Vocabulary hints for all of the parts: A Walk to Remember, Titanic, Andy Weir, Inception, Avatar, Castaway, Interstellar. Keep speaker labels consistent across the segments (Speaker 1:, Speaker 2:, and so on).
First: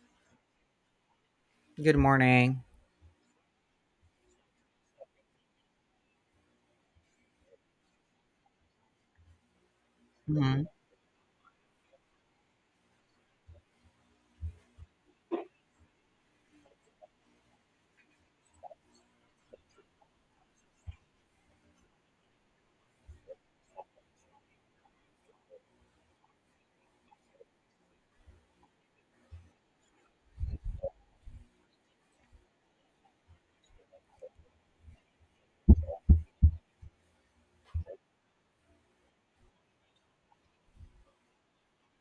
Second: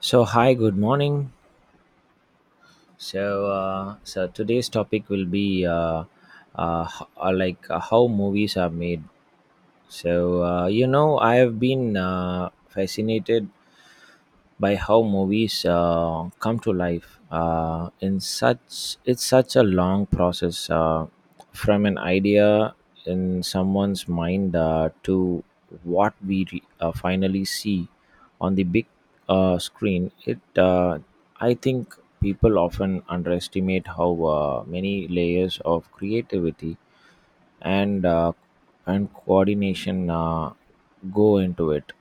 Speaker 1: So hi, good morning.
Speaker 2: Good morning.
Speaker 1: So today's topic will be how movies are made. So
Speaker 2: Mhm.
Speaker 1: uh, I have been fascinated by how movies come to life. In such It's such a long process from an idea in someone's mind to what we finally see on the big screen. It I think people often underestimate how many layers of creativity and uh, and coordination go into it.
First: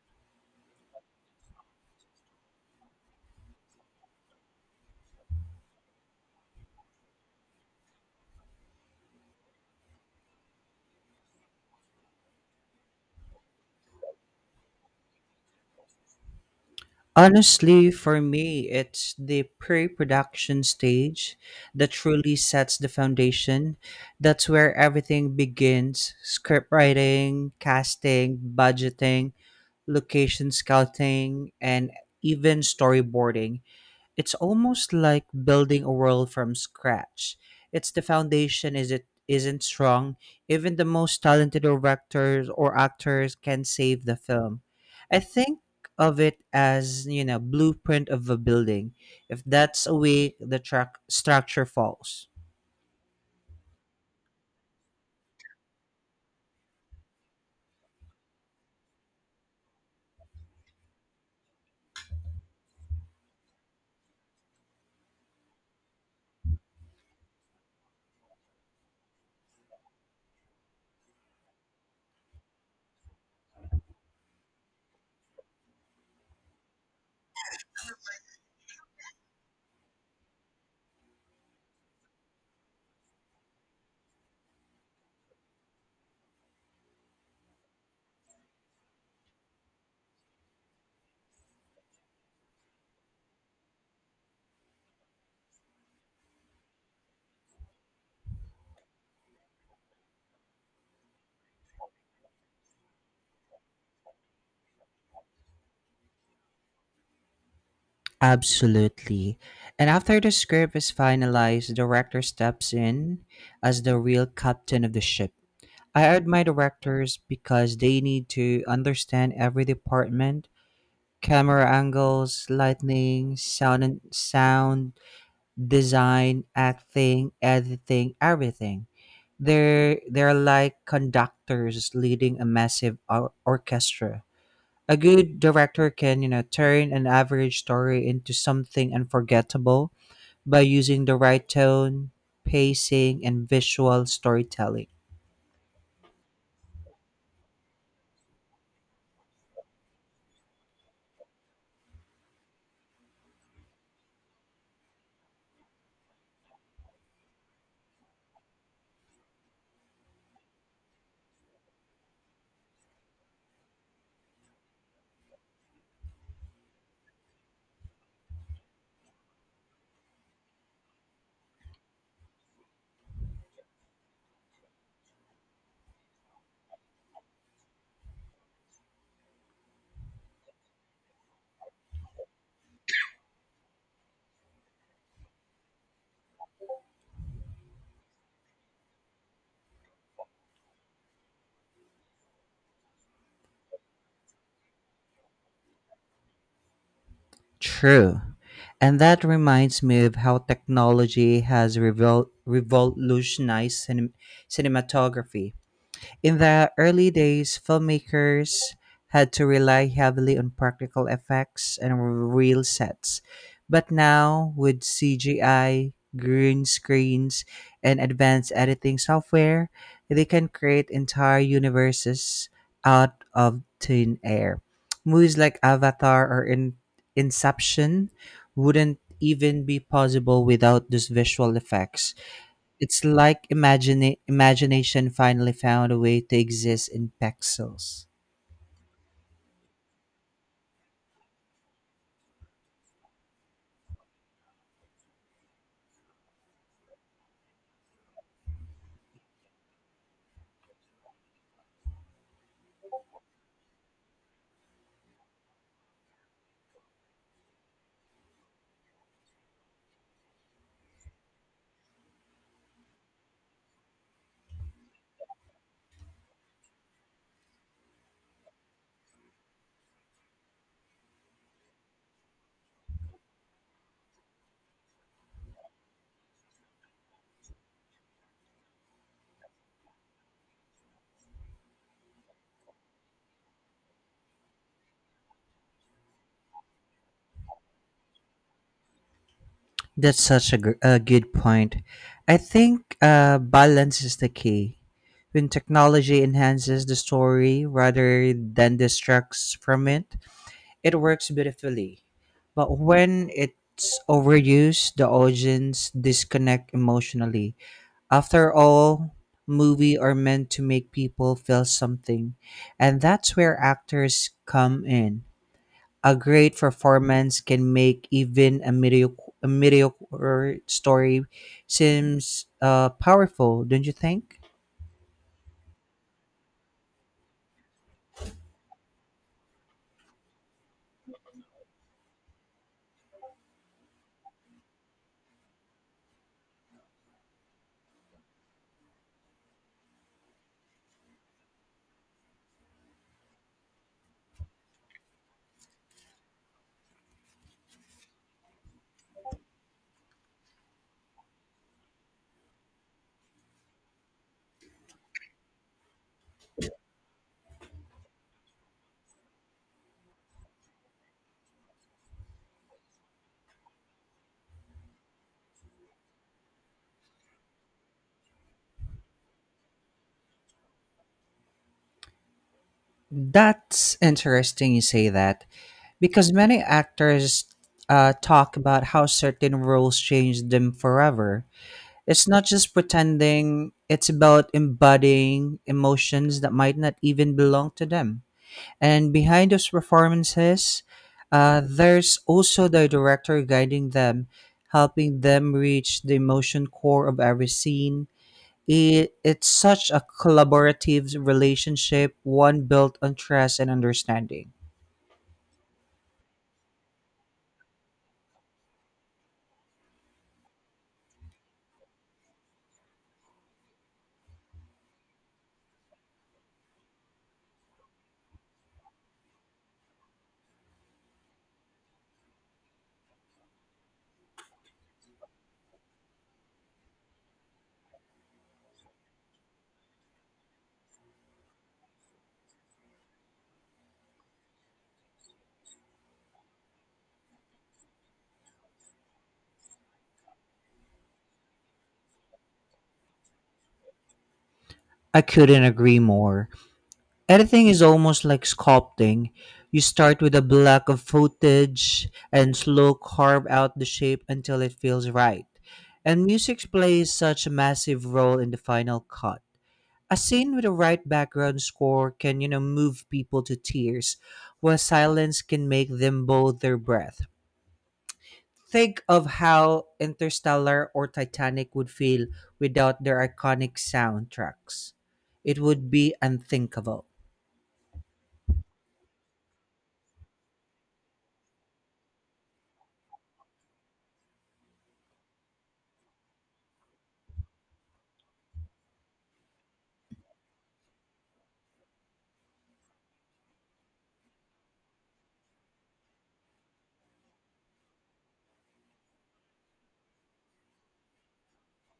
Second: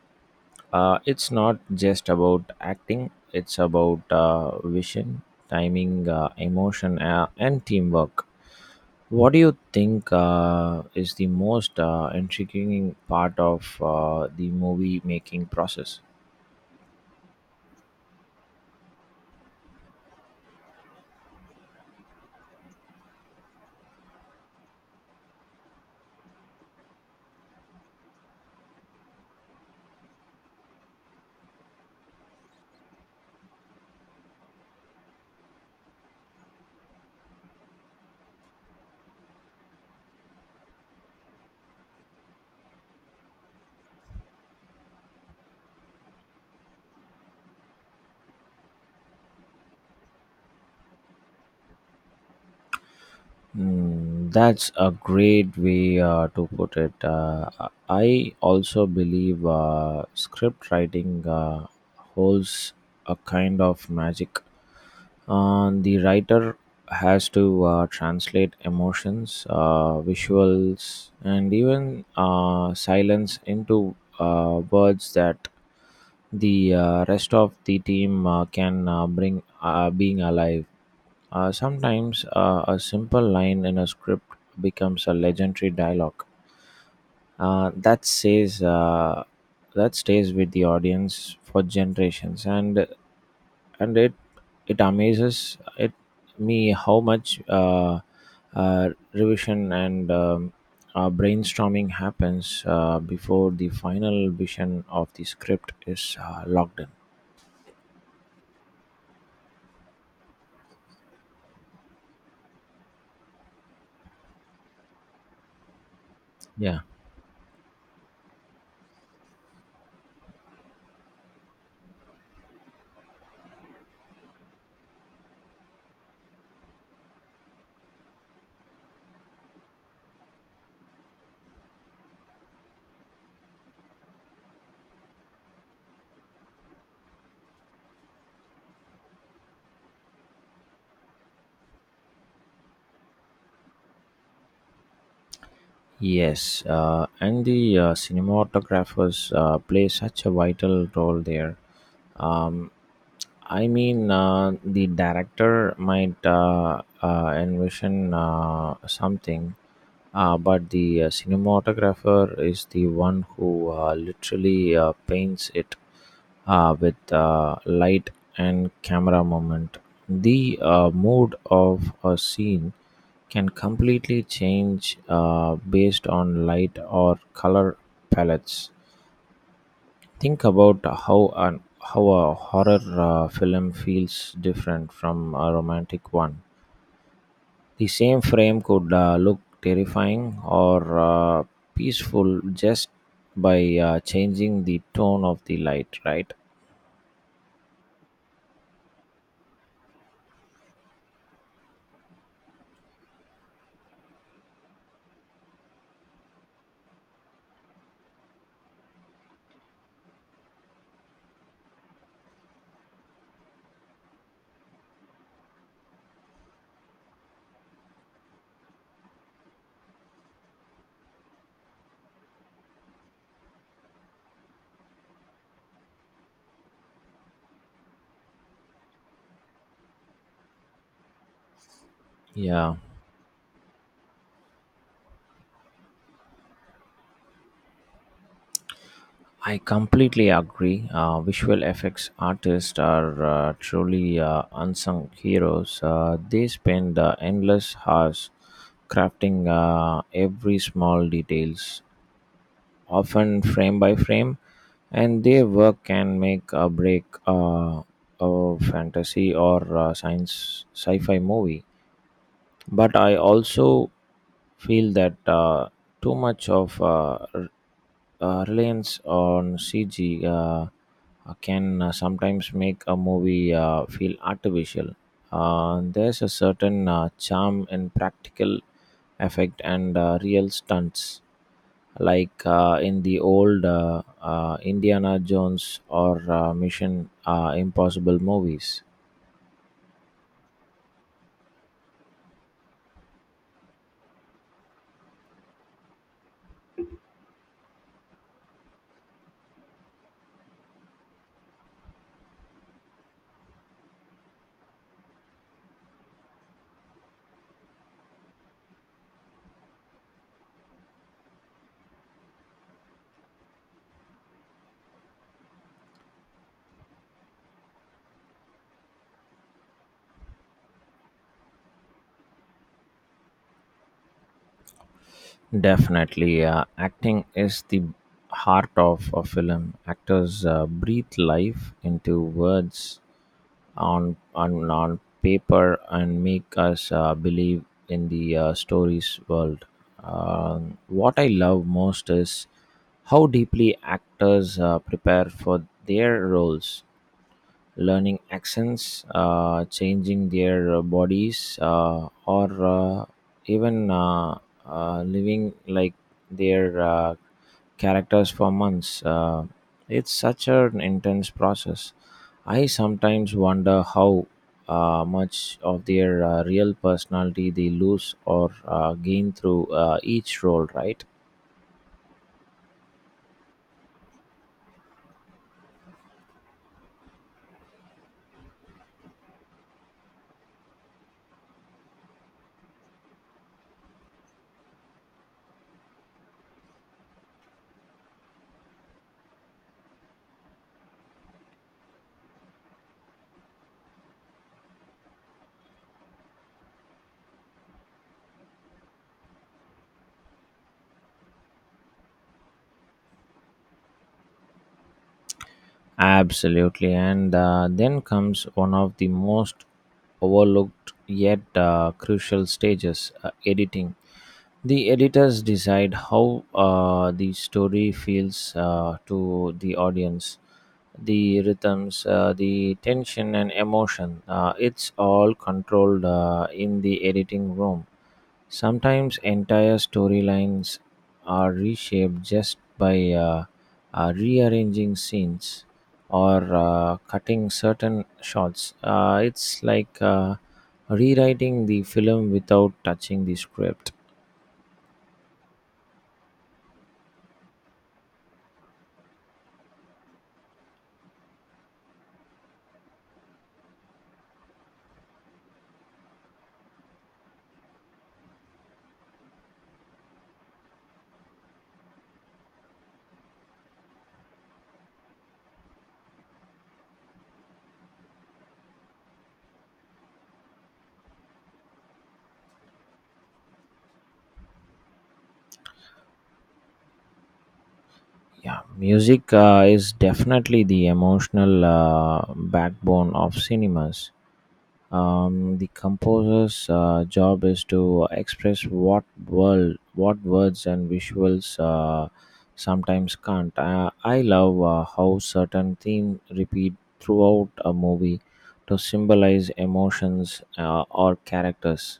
Speaker 1: It's not just about acting, it's about vision, timing, emotion, and teamwork. What do you think is the most intriguing part of the movie making process?
Speaker 2: Honestly, for me, it's the pre production stage that truly sets the foundation. That's where everything begins script writing, casting, budgeting, location scouting, and even storyboarding. It's almost like building a world from scratch. It's the foundation is it isn't strong, even the most talented directors or actors can save the film. I think of it as, you know, blueprint of a building. If that's away, the track structure falls.
Speaker 1: Mm, that's a great way to put it. I also believe script writing holds a kind of magic. The writer has to translate emotions, visuals, and even silence into words that the rest of the team can bring being alive. Sometimes a simple line in a script becomes a legendary dialogue uh, that says uh, that stays with the audience for generations, and it it amazes it me how much revision and brainstorming happens before the final vision of the script is locked in.
Speaker 2: Absolutely. And after the script is finalized, the director steps in as the real captain of the ship. I admire
Speaker 1: Yeah.
Speaker 2: directors because they need to understand every department, camera angles, lighting, sound and sound, design, acting, editing, everything. They're like conductors leading a massive orchestra. A good director can, you know, turn an average story into something unforgettable by using the right tone, pacing, and visual storytelling.
Speaker 1: Yes, and the cinematographers play such a vital role there. Um, I mean, the director might envision something, but the cinematographer is the one who literally paints it with light and camera movement. The mood of a scene can completely change based on light or color palettes. Think about how an how a horror film feels different from a romantic one. The same frame could look terrifying or peaceful just by changing the tone of the light, right?
Speaker 2: True. And that reminds me of how technology has revolutionized cinematography. In the early days, filmmakers had to rely heavily on practical effects and real sets. But now, with CGI, green screens, and advanced editing software, they can create entire universes out of thin air. Movies like Avatar or Inception wouldn't even be possible without those visual effects.
Speaker 1: Yeah.
Speaker 2: It's like imagine imagination finally found a way to exist in pixels.
Speaker 1: I completely agree. Visual effects artists are truly unsung heroes. They spend endless hours crafting every small details, often frame by frame, and their work can make or break a fantasy or science sci-fi movie, but I also feel that too much reliance on CG can sometimes make a movie feel artificial. There's a certain charm in practical effect and real stunts, like in the old Indiana Jones or Mission Impossible movies.
Speaker 2: That's such a, a good point. I think balance is the key. When technology enhances the story rather than distracts from it, it works beautifully. But when it's overused, the audience disconnect emotionally. After all, movies are meant to make people feel something, and that's where actors come in. A great performance can make even a mediocre story seems powerful, don't you think?
Speaker 1: Definitely, acting is the heart of a film. Actors breathe life into words on paper and make us believe in the story's world. What I love most is how deeply actors prepare for their roles, learning accents, changing their bodies, or even living like their characters for months. It's such an intense process. I sometimes wonder how much of their real personality they lose or gain through each role, right?
Speaker 2: That's interesting you say that because many actors talk about how certain roles changed them forever. It's not just pretending, it's about embodying emotions that might not even belong to them. And behind those performances, there's also the director guiding them, helping them reach the emotion core of every scene. It's such a collaborative relationship, one built on trust and understanding.
Speaker 1: Absolutely, and then comes one of the most overlooked yet crucial stages, editing. The editors decide how the story feels to the audience, the rhythms, the tension, and emotion. It's all controlled in the editing room. Sometimes entire storylines are reshaped just by rearranging scenes or cutting certain shots. It's like rewriting the film without touching the script.
Speaker 2: I couldn't agree more. Editing is almost like sculpting. You start with a block of footage and slow carve out the shape until it feels right. And music plays such a massive role in the final cut. A scene with the right background score can, you know, move people to tears, while silence can make them hold their breath. Think of how Interstellar or Titanic would feel without their iconic soundtracks. It would be unthinkable.
Speaker 1: Yeah, music is definitely the emotional backbone of cinemas. The composer's job is to express what words and visuals sometimes can't. I love how certain themes repeat throughout a movie to symbolize emotions or characters,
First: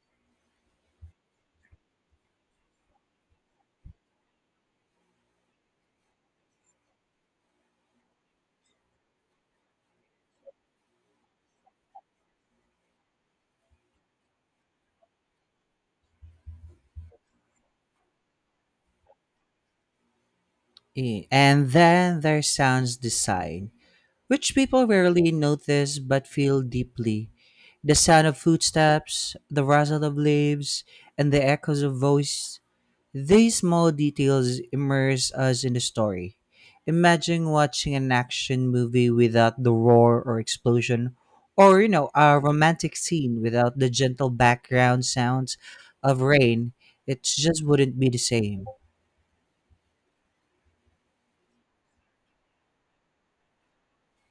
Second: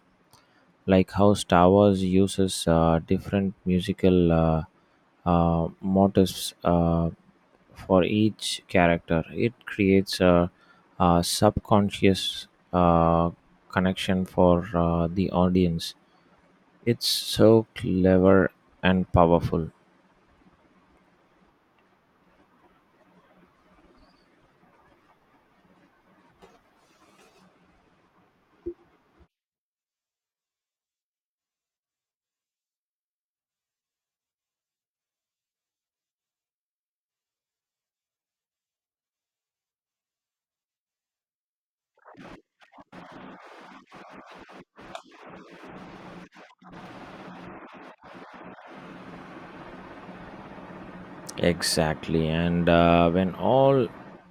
Speaker 1: like how Star Wars uses different musical motifs for each character. It creates a subconscious uh, connection for the audience. It's so clever and powerful.
Speaker 2: Eh, and then there sounds design, which people rarely notice but feel deeply. The sound of footsteps, the rustle of leaves, and the echoes of voice. These small details immerse us in the story. Imagine watching an action movie without the roar or explosion, or, you know, a romantic scene without the gentle background sounds of rain. It just wouldn't be the same.
Speaker 1: Exactly. And when all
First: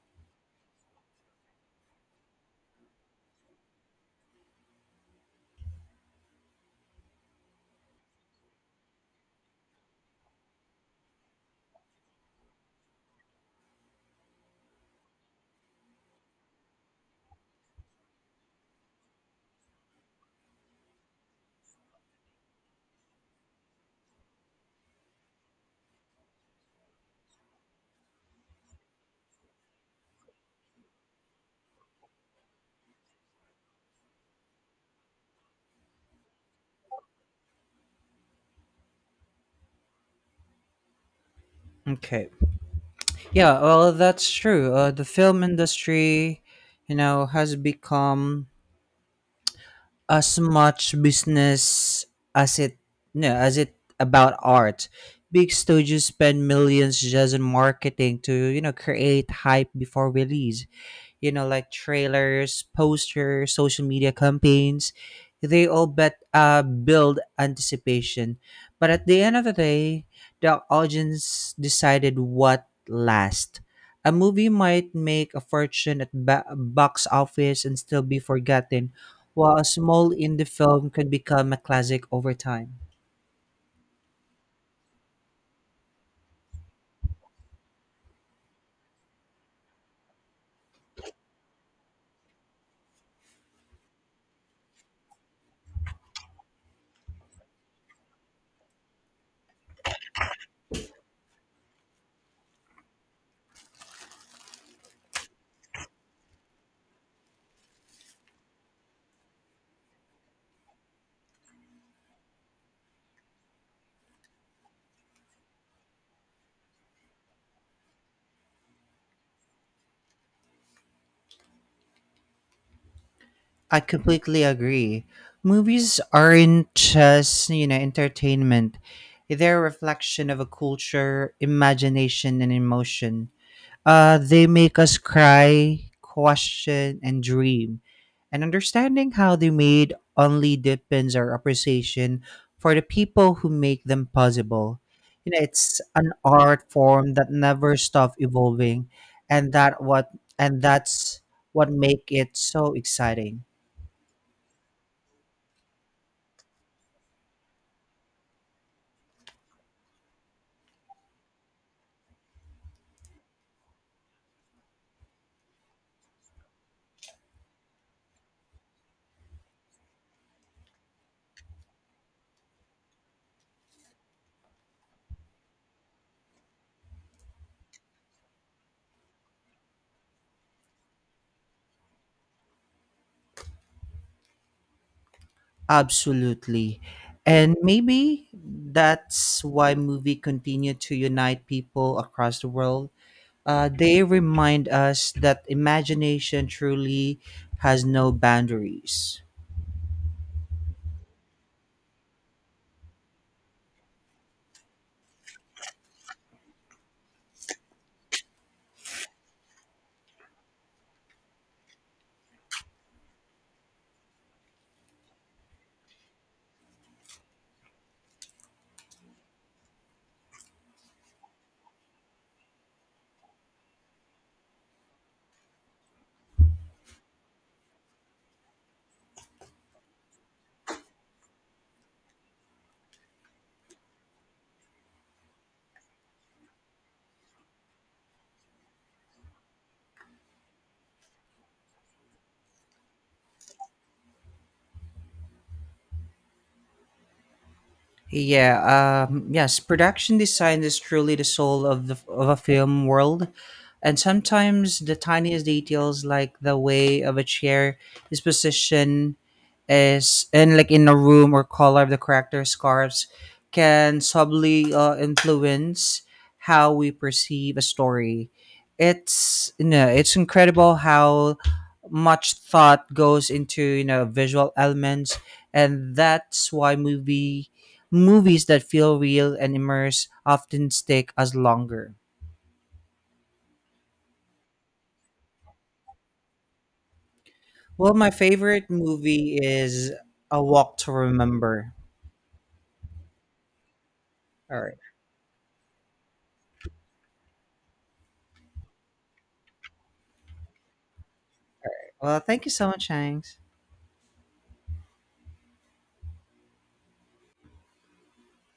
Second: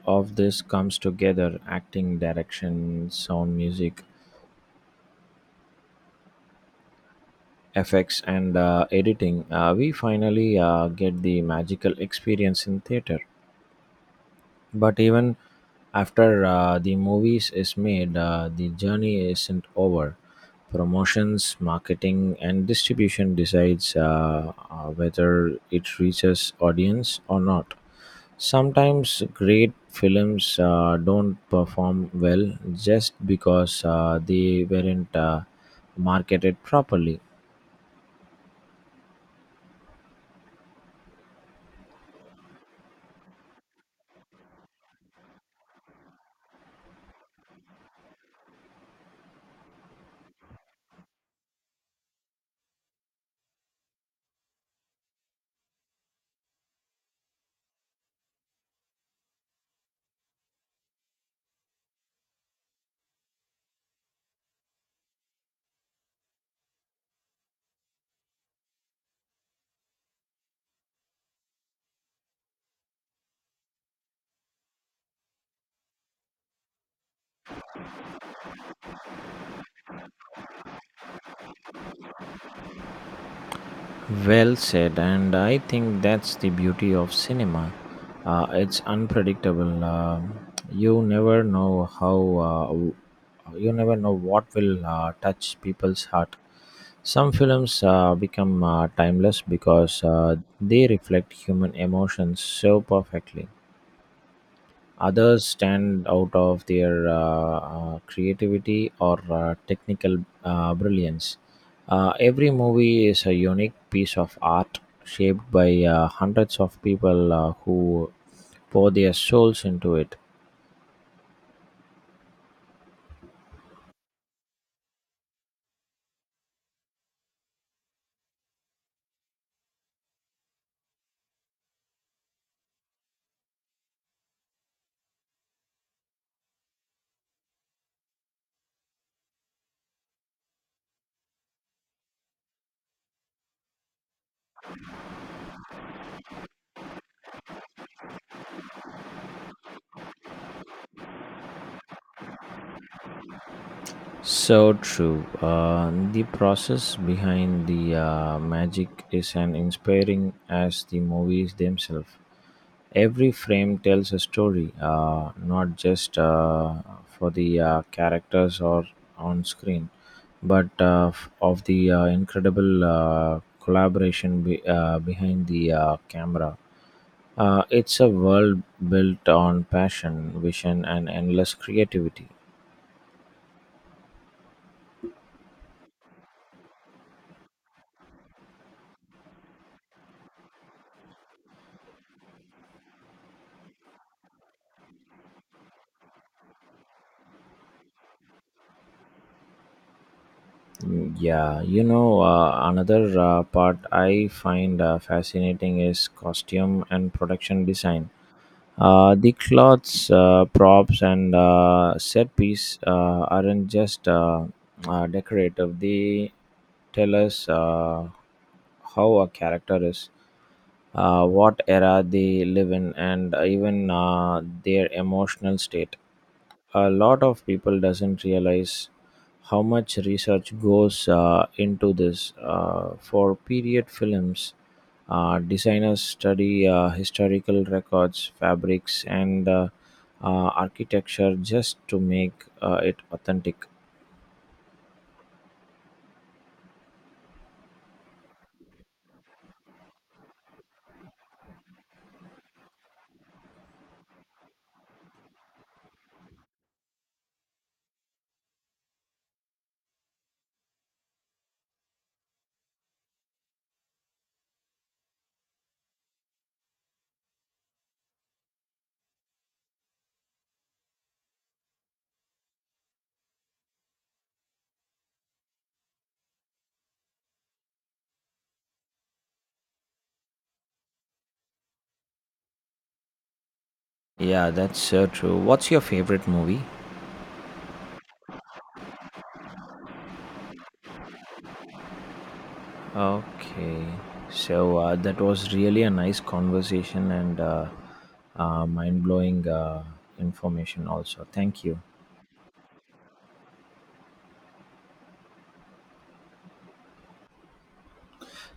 Speaker 1: of this comes together, acting, direction, sound, music, effects, and editing, we finally get the magical experience in theater. But even after the movies is made, the journey isn't over. Promotions, marketing, and distribution decides whether it reaches audience or not. Sometimes great films don't perform well just because they weren't marketed properly.
Speaker 2: Okay. Yeah, well, that's true. The film industry, you know, has become as much business as it, no, as it about art. Big studios spend millions just in marketing to, you know, create hype before release you know, like trailers, posters, social media campaigns. They all bet build anticipation. But at the end of the day, the audience decided what last. A movie might make a fortune at box office and still be forgotten, while a small indie film could become a classic over time.
Speaker 1: Well said, and I think that's the beauty of cinema. It's unpredictable. You never know how. Uh, w- you never know what will touch people's heart. Some films become timeless because they reflect human emotions so perfectly. Others stand out of their creativity or technical brilliance. Every movie is a unique piece of art shaped by hundreds of people who pour their souls into it.
Speaker 2: I completely agree. Movies aren't just, you know, entertainment. They're a reflection of a culture, imagination, and emotion. They make us cry, question, and dream. And understanding how they made only deepens our appreciation for the people who make them possible. You know, it's an art form that never stops evolving, and that's what make it so exciting.
Speaker 1: So true. The process behind the magic is as inspiring as the movies themselves. Every frame tells a story, not just for the characters or on screen, but of the incredible collaboration behind the camera. It's a world built on passion, vision, and endless creativity.
Speaker 2: Absolutely. And maybe that's why movie continue to unite people across the world. They remind us that imagination truly has no boundaries.
Speaker 1: Mm, yeah, another part I find fascinating is costume and production design. The clothes, props, and set piece aren't just decorative, they tell us how a character is, what era they live in, and even their emotional state. A lot of people doesn't realize how much research goes into this for period films. Designers study historical records, fabrics, and architecture just to make it authentic.
Speaker 2: Yeah, yes, production design is truly the soul of the of a film world, and sometimes the tiniest details, like the way of a chair is positioned, is and like in a room or color of the character scarves, can subtly influence how we perceive a story. It's you know, it's incredible how much thought goes into you know visual elements, and that's why Movies that feel real and immerse often stick as longer.
Speaker 1: Yeah, that's so true. What's your favorite movie?
Speaker 2: Well, my favorite movie is A Walk to Remember.
Speaker 1: Okay,
Speaker 2: All right.
Speaker 1: so that was really a nice conversation and mind blowing information, also. Thank you.
Speaker 2: Well, thank you so much, Hanks.